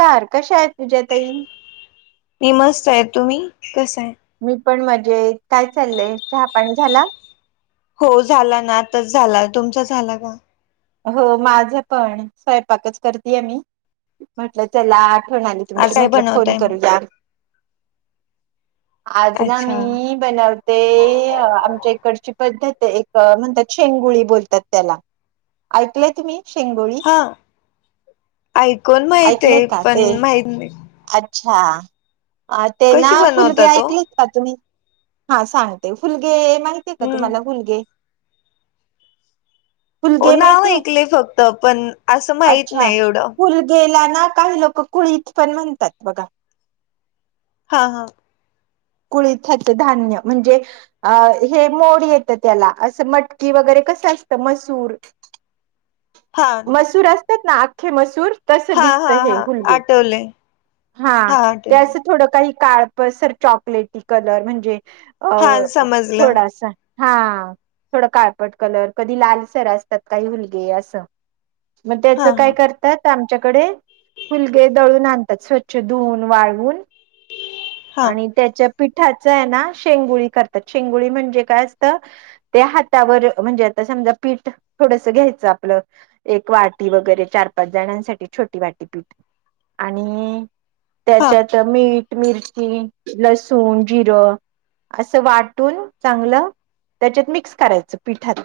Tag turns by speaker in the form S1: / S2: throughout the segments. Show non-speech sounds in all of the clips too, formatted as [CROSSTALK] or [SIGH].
S1: कायं कशा आहेतं तुझ्यां ताई
S2: मि मस्तं आहे तुम्हीं कसं आहे
S1: मी पणं मंजेत कायं चाललंय चहापाणी झालायं
S2: हो झालां नां आंताच झालां तुमचा झालां कां
S1: हो माझं पणं स्वयंपाकच करतेय मी म्हटलं चलां आठवण आली
S2: आज
S1: तुम्हांला
S2: काय
S1: म्हटलं फोन
S2: बनवताय मग
S1: करूं यां आंज नां
S2: अच्छा
S1: मी बनवते आमच्या इकडची पद्धतं एक म्हणतांत शेंगुळी बोलतांत त्यांला ऐकलंय कां तुम्हीं
S2: हां ऐकूंन माहित
S1: ऐकलंय
S2: आहे
S1: का ते
S2: पणं माहित नाहीं
S1: अच्छा ते
S2: कशी
S1: नां फुलगे
S2: बनवता तो
S1: ऐकले कां तुम्हीं हां सांगते फुलगे माहितीय कां
S2: हम्म
S1: तुम्हांला फुलगे
S2: ओ
S1: फलगे
S2: नाव
S1: माहितीय
S2: ऐकले फक्त पण असं माहित
S1: अच्छा
S2: नाही एवढं
S1: फलगेला नां कांहीं लोकं कुंळीत पणं म्हणतांत बघां
S2: हां हां
S1: कुंळीयांच धान्यं म्हणजे अं हे मोडं येतं त्यांला असं मटकी वगैरें कसं असतं मसूंर
S2: हा
S1: मसूर असतात ना आख्खे मसूर. तस
S2: हा
S1: दिसत
S2: हा
S1: हे
S2: हा
S1: [UNINTELLIGIBLE]
S2: आठवले
S1: हा त्या थोडं काही काळप सर चॉकलेटी कलर म्हणजे अ
S2: हा समजलं
S1: थोडासा हा थोडं काळपट कलर कधी लाल सर असतात काही हुलगे असं. मग त्याच
S2: हा
S1: काय
S2: हा
S1: कर तत आमच्याकडे फुलगे दळून आणतात स्वच्छ धून वाळवून.
S2: हा
S1: आणि त्याच्या पिठाच आहे ना शेंगुळी करतात. शेंगुळी म्हणजे काय असतं? ते हातावर म्हणजे आता समजा पीठ थोडस घ्यायचं आपलं. एक वाटी वगैरे चार पाच जणांसाठी छोटी वाटी पीठ आणि
S2: हा
S1: त्याच्यात मीठ, मिरची, लसूण, जिरं असं वाटून चांगलं त्याच्यात मिक्स करायचं पिठात.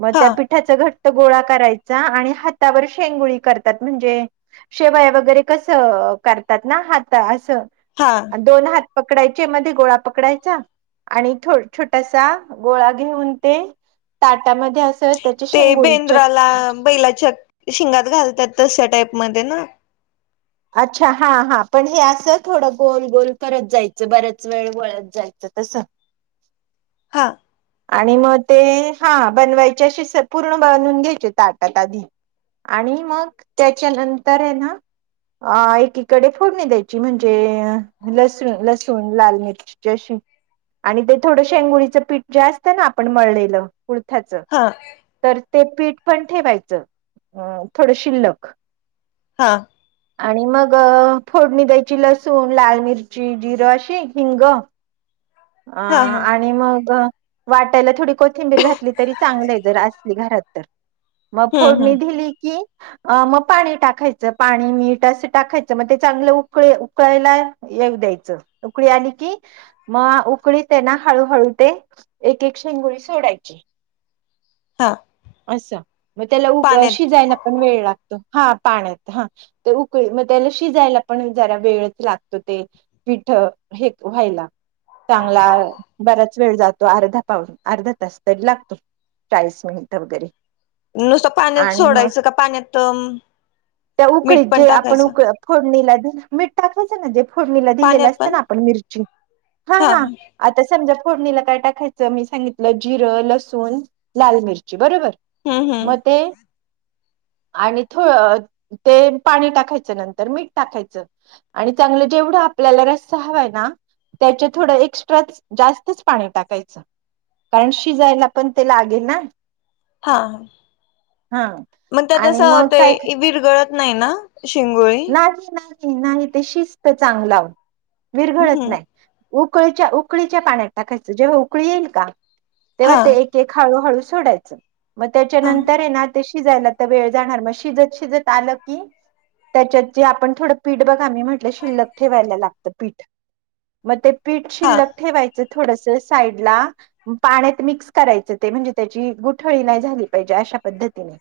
S1: म
S2: हा
S1: त्या पीठ पिठाचा घट्ट गोळा करायचा आणि हातावर शेंगुळी करतात म्हणजे शेवाय वगैरे कसं करतात ना हात असं.
S2: हा.
S1: दोन हात पकडायचे मध्ये गोळा पकडायचा. आणि छोटासा गोळा घेऊन ते ताटामध्ये अस
S2: ते बेंद्राला बैलाच्या शिंगात घालतात तश्या टाईपमध्ये ना.
S1: अच्छा हा हा पण हे असं थोडं गोल गोल करत जायचं बऱ्याच वेळ वळत जायचं तसं.
S2: हां.
S1: आणि मग ते हा बनवायचे अशे स पूर्ण बनवून घ्यायचे ताटात आधी. आणि मग त्याच्या नंतर आहे ना अ एकीकडे फोडणी द्यायची म्हणजे लसूण लसूण, लाल मिर आणि ते थोडं शेंगुळीचं पीठ जे असत ना आपण मळलेलं कु [UNINTELLIGIBLE]
S2: हां.
S1: तर ते पीठ पण ठेवायचं, अ थोडं शिल्लक.
S2: हां.
S1: आणि मग फोडणी द्यायची लसूण, लाल मिरची, जिरं अशी हिंग. आ
S2: हा हा
S1: आणि मग वाटायला थोडी कोथिंबीर घातली तरी चांगलाय जर असली घरात तर. मग
S2: हम्म
S1: फोडणी
S2: हम्म
S1: दिली की. अ मग पाणी टाकायचं पाणी मीठ असं टाकायचं मग ते चांगलं उकळे उकळायला येऊ द्यायचं उकळी आली की मग उकळीतेना हळूहळू ते एक एक शेंगोळी सोडायची.
S2: हां.
S1: असं मग त्याला उग शिजायला पण वेळ लागतो हा पाण्यात हा. ते उकळी मग त्याला शिजायला पण जरा वेळच लागतो ते. पीठ हे व्हायला चांगला बऱ्या च वेळ जातो अर्धा पाऊून अर्धा तास तरी लागतो चाळीस मिनिट वगैरे.
S2: नुसता पाण्यात
S1: आणि मग
S2: सोडायचं का पाण्यात,
S1: त्या उकळीत
S2: मीठ पण
S1: जे आपण
S2: टाकायचं.
S1: उक फोडणीला मीठ टाकायचं ना जे फोडणीला दिलेलं
S2: पाण्यात
S1: असतं
S2: पण
S1: ना आपण मिरची
S2: हा हम्म
S1: आता समजा फोडणीला काय टाकायचं मी सांगितलं जिरं, लसूण लाल मिरची बरोबर.
S2: हम्म
S1: मते. आणि थों ते पाणी टाकायचं नंतर मीठ टाकायचं. आणि चांगलं जेवढं आपल्याला रस्सा हवाय ना त्याच्या थोडं एक्स्ट्रा जास्तच पाणी टाकायचं. कारण शिजायला पण ते लागेल ना-
S2: हा
S1: हा
S2: मंग त्यात अस
S1: आणि मग
S2: ते
S1: काय
S2: विरगळत नाय ना शिंगोळे
S1: नाही नाही नाही ते शिजत चांगल आहो विरघळत
S2: हम्म
S1: नाय. उकळीच्या उकळीच्या पाण्यात टाकायचं जेव्हा उकळी येईल का तेव्हा
S2: हा
S1: ते एक एक हळू हळू सोडायचं मग त्याच्या
S2: हा
S1: नंतर ये ना ते शिजायला त वेळ जाणार मग शिजत शिजत आलं की, त्याच्यात जे आपण थोडं पीठ बघा मी म्हटलं शिल्लक ठेवायला लागतं पीठ म ते पीठ
S2: हा
S1: शिल्लक ठेवायचं थोडस साईडला म पाण्यात मिक्स करायचं ते म्हणजे त्याची गुठळी नाय झाली पाहिजे अशा पद्धतीने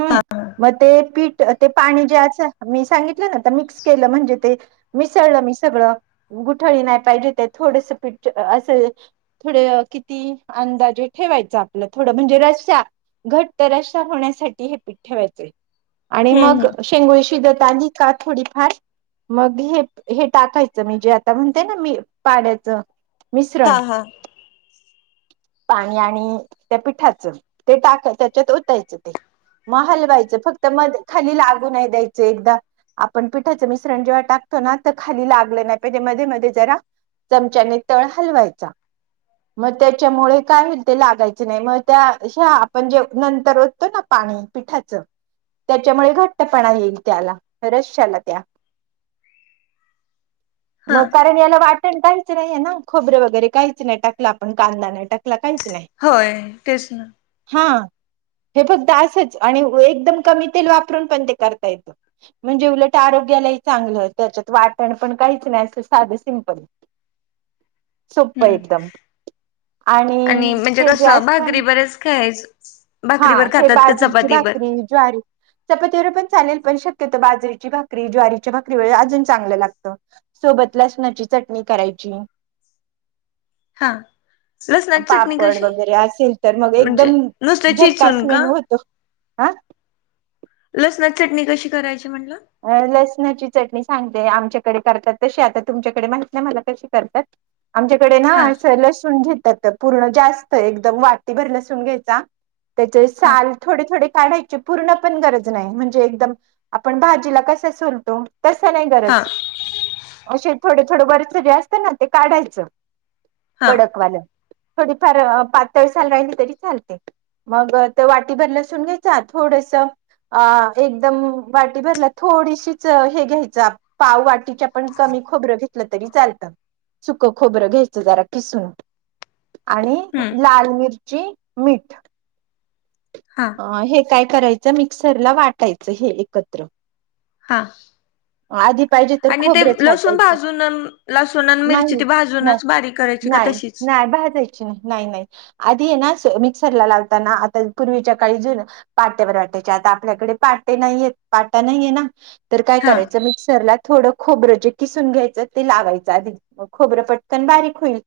S1: हूं
S2: हा
S1: म ते पीठ ठ ते पाणी जे आस मी सांगितलं न आता मिक्स केलं म्हणजे ते मिसळलं मी सगळं गुठळी नाय पाहिजे ते थोडस पीठ अ असं थोड किती अंदाजे ठेवायचं आपल्या थोडं म्हणजे रश्या घट रश्या होण्यासाठी हे पिठ ठेवायचय. आणि
S2: हम्म
S1: मग
S2: हम्म
S1: शेंगोळी शिजत आली का थोडीफार मग हे हे टाकायचं मी जे आता म्हणते ना मी पाण्याचं मिश्रण
S2: हा हा
S1: पाणी आणि त्या पिठाचं ते टाक त्याच्यात ओतायचं ते म हलवायचं फक्त मध खाली लागू नाय द्यायचं एकदा आपण पिठाचं मिश्रण जेव्हा टाकतो ना त खाली लागलं नाय पाहिजे मध्ये मध्ये जरा चमच्याने तळ हलवायचा म त्याच्यामुळे काय होईल ते लागायच नाय म त्या हया आपण जे नंतर ओततो ना पाणी पिठाचं त्याच्यामुळे घट्टपणा येईल त्याला रश्याला त्या [INAUDIBLE]
S2: हा
S1: म कारण याला वाटण काहीचं नाहीये ना खोबरे वगैरे काहीच नाही टाकलं आपण कांदा नाय टाकला काहीच, नाही
S2: होय तेच न
S1: हा हे फक्त असंच आणि एकदम कमी तेल वापरून पण ते करता येतं. म्हणजे उलट आरोग्यालाही चांगलं त्याच्यात वाटण पण काहीच नाय असं साधं सिंपल. सोप्प
S2: हम्म
S1: एकदम आणि
S2: म्हणजे
S1: हे
S2: कसं
S1: जास्त
S2: भाकरी बरच खायचं
S1: हा
S2: भाकरीवर
S1: हे
S2: खातात का
S1: बाजरीची
S2: चपातीवर
S1: भाकरी, ज्वारी चपातीबरोबर पण चालेल पण शक्यत बाजरीची भाकरी ज्वारीची भाकरी व अजून चांगलं लागतं. सोबत लसणाची चटणी करायची.
S2: हां
S1: पापड वगैरे असेल तर मग
S2: म्हणजे
S1: एकदम
S2: नुसतं
S1: झक्कास
S2: चिचून का
S1: मेनू होतो. हा
S2: लसणा चटणी कशी करायची म्हणलं
S1: अ लसणाची चटणी सांगते आमच्याकडे करतात तशी आता तुमच्याकडे माहित नाय मला कशी करतात. आमच्याकडे ना
S2: हा
S1: असं लसूण घेतात पूर्ण जास्त एकदम वाटीभर लसूून घ्यायचा त्याचे
S2: हा
S1: साल थोडे थोडे काढायचे पूर्ण पण गरज नाय म्हणजे एकदम आपण भाज जीला कस सोलतो तस नाय
S2: हा
S1: गरज असे थोड थोडं वरच जे असत ना ते काढायचं
S2: हा
S1: कडकवालं. थोडीफार पातळीसाल राहिली तरी चालतय. मग ते वाटीभर लसूण घ्यायचा थोडस अ एकदम वाटी भरला थोडीशीच हे घ्यायचं, पाव वाटीच्या पण कमी खोबरं घे लं, तरी चालतं. सुख खोबरं घ्यायचं जरा किसून आणि
S2: हम!
S1: लाल, मिरची मीठ.
S2: हा!
S1: अ, हे काय करायचं मिक्सरला वाटायचं हे एकत्र.
S2: हा!
S1: आधी पाहिजे तर
S2: आणि ते
S1: खोबरच
S2: लसूण
S1: वाटायचं.
S2: भाजून लसूण आणि मिरची
S1: नाही,
S2: ती
S1: नाय
S2: भाजूनच बारीक करायची का
S1: नाही.
S2: तशीच
S1: नाय भाजायची? नाही, नाही. आधी हेय ना, मिक्सर लावताना आता पूर्वीच्या काळी पाट्यावर वाटायचे, आता आपल्याकडे पाटे नाहीय आहेत. पाटा नाहीये ना तर काय
S2: हा
S1: करायच? मिक्सरला थोडं खोबरं जे किसून घ्यायचं ते लावायचं आधी. म, खोबरं पटकन बारीक होईल.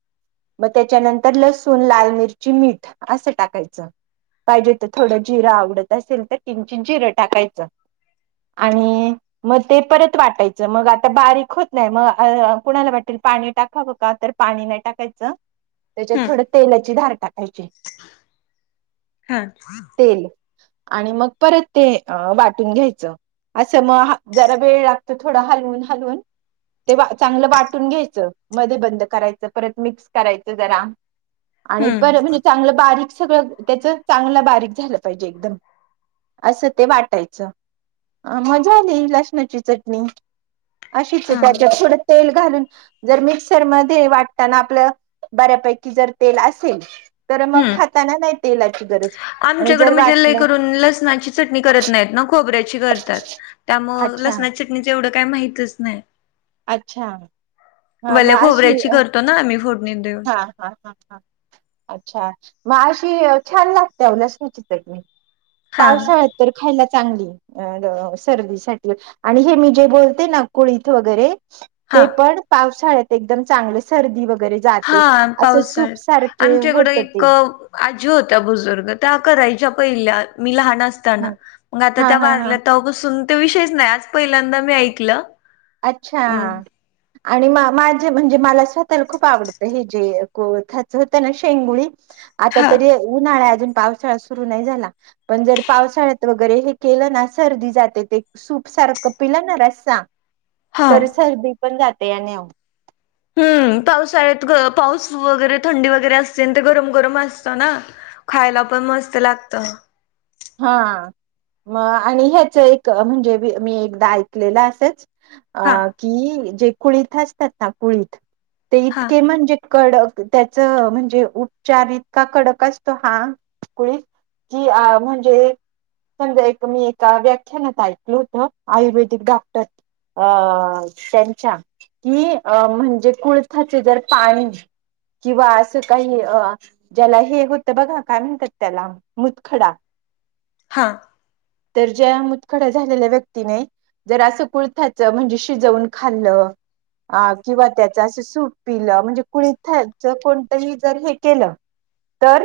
S1: मग त्याच्यानंतर लसूण, लाल मिरची, मीठ असं टाकायचं. पाहिजे तर थोडं जिरं आवडत असेल तर किंचित जिरं टाकायचं. आणि मग ते परत वाटायचं मग आता बारीक होत नाही, मग अ, कुणाला वाटेल पाणी टाकावं का? तर पाणी नाही टाकायचं. त्याच्यात
S2: हम्म
S1: थोडं तेलाची धार टाकायची.
S2: अच्छा.
S1: तेल आणि मग परत ते वाटून घ्यायचं अस म? हा जरा वेळ लागतो थोडा हलवून, हलवून ते चांगलं वाटून घ्यायचं मध्ये बंद करायचं परत मिक्स करायचं जरा. आणि
S2: हम्म
S1: पर म्हणजे चांगलं बारीक सगळं, त्याच चांगलं बारीक झालं पाहिजे एकदम. असं ते वाटायचं मग झाली लस नाची चटणी, अशी
S2: हा
S1: तेच्यात थोडं तेल घालून, जर मिक्सरमध्येध्ये वाटताना आपलं बऱ्यापैकी जर तेल असेल, तर मग खाताना नाही तेलाची गरज. आणि
S2: आमच्याकडं
S1: जर
S2: म्हणजे
S1: वाटलं
S2: लयकरून लसणाची चटणी करत नाहीत ना खोबऱ्याची कर त्यामुळ
S1: अच्छा
S2: लसनणाच्या चटणीच एवढं काही माहितच नाही.
S1: अच्छा, हां म अशी
S2: हा आम्ही फोडणी देऊन
S1: हा, हा, हा, हा. अच्छा, म अशी छान लागते व लसणाची चटणी,
S2: हा
S1: पावसाळ्यात खायला चांगली. अ, सर्दीसाठी आणि हे मी जे बोलते नाग कुळी इथ वगैरे.
S2: हा
S1: ते पण पावसाळ्यात एकदम चांगले सर्दी वगैरे जा
S2: हा पावसाळ्यात. आमच्याकडं
S1: होत
S2: एक
S1: ते
S2: आजी होत्या बुजुर्ग. त्या करायच्या पहिल्या मी लहान अस
S1: हा
S2: ताना, मग आता
S1: हा
S2: त्या
S1: हा हा
S2: वारल्या तवा पसून ते विषयच नाही आज पहिल्यांदा मी ऐकलं. हम्म
S1: अच्छा. आणि मामा -आज्जी म्हणजे मला स्वतःला खूप आवडत हे जे कोथचं होतं ना शेंगुळी आता
S2: हा
S1: तरी उन्हाळा, अजून पावसाळा सुरू नाही झाला. पण जर पावसाळ्यात वगैरे हे केलं ना... सर्दी जाते... ते. सूप सारखं पिला ना रस्सा...
S2: हा
S1: तर सर्दी पण जाते... याने अवो.
S2: हम्म.. पावसाळ्यात... ग... पाऊस वगैरे... थंडी वगैरे असते... अन ते गरम गरम असतं ना खायला पण मस्त लागतं.
S1: हा... मग... आणि ह्याचं एक... म्हणजे... मी... मी... एकदा ऐकलेलं असच.
S2: हा
S1: अं... की... जे कुळीथ असतात ना कुळीथ... ते
S2: हा
S1: इतके म्हणजे कडक... त्याचं... म्हणजे उपचार इतका कडक असतो हा जीआ... म्हण. [UNINTELLIGIBLE] एक मी एका व्याख्यानात ऐकलं होतं... आयुर्वेदिक डॉक्टर अं त्यांच्या... की.... अ... म्हणजे कुळथाचे जर पाणी किंवा असं काही... अ... ज्याला हे होतं बघा... काय म्हणतात त्याला मुतखडा
S2: हां.
S1: तर ज्या मुतखड्या झालेल्या व्यक्तीने जर असं कुळथ्याचं.... म्हणजे शिजवून खाल्लं अं किंवा त्याचं असं सूप पिलं... म्हणजे कुळीथ्याचं कोणतंही जर हे केलं तर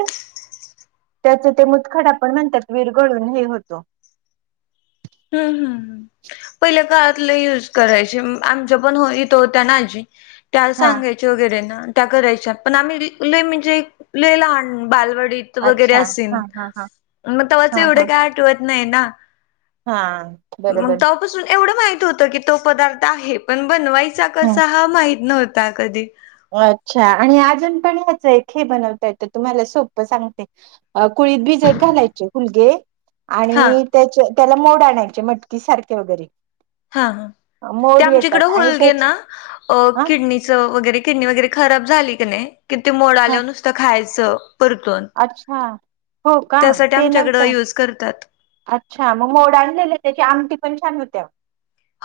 S1: तर ते मुतखडा पण म्हणत्यात विरघळून हे होतो.
S2: हूहू. पहिल्या काळात लई युज करायचे... आमच्या पण... हो... इथं होत्या ना आजी त्या
S1: हा
S2: सांगायच्या वगैरे ना... त्या करायच्या... पण आम्ही... लई म्हणजे... लई लहान बालवडीत वगैरे
S1: अच्छा
S2: अशील...
S1: हा हा हा
S2: मग तव्हाचं
S1: हा
S2: एवढे
S1: हा
S2: काय.... आठवत नाई ना
S1: हा.
S2: मग
S1: बरोबर
S2: तवापासून एवढं माहित होतं की.... तो पदार्थ आहे... पण बनवायचा
S1: हं.
S2: कसा हा... माहित नव्ह. -ता कधी.
S1: अच्छा आणि अजून पण... ह्याचं एक हे बनवता येतं... तुम्हाला सोपं सांगते कुळीत भिजत घालायचे... हुलगे...
S2: हा
S1: आणि त्याच्या... त्याला मोड आणायचे... मटकी सारखे वगैरे
S2: हा हं... ते
S1: मोड
S2: आमच्याकडं
S1: येतात आणि
S2: हुलगे
S1: त्याच
S2: ना... अं...
S1: हा
S2: किडनी चव वगैरे... किडनी वगैरे खराब झाली... क.... नई.... कि ते मोड
S1: हा
S2: आल्यावर नुसतं खायचं परतून...
S1: अच्छा हो का
S2: त्यासाठी
S1: ते
S2: आमच्याकडं
S1: नव्हतं
S2: यूज करतात.
S1: अच्छा.... मग मोड आणलेले.... त्याची आमटी पण छान होती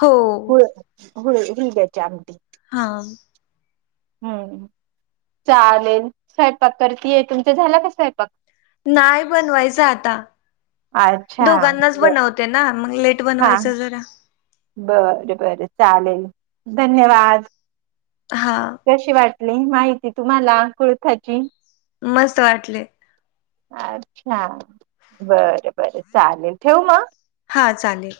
S2: हो
S1: होय... हुलग्याची आमटी.
S2: हा.
S1: हम्म. चालेल... स्वयंपाक करती ए... तुमचा झाला का स्वयंपाक?
S2: नाई बनवायचं आता...
S1: अच्छा
S2: दोघांनाच...
S1: बर
S2: बनवते ना... मग लेट बनवायचं जरा
S1: बरं बरं... चालेल धन्यवाद!
S2: हा.
S1: कशी वाटली माहिती तुम्हाला कुळथाची?
S2: मस्त वाटली.
S1: अच्छा... बरं बरं... चालेल... ठेऊ मग?
S2: हां... चालेल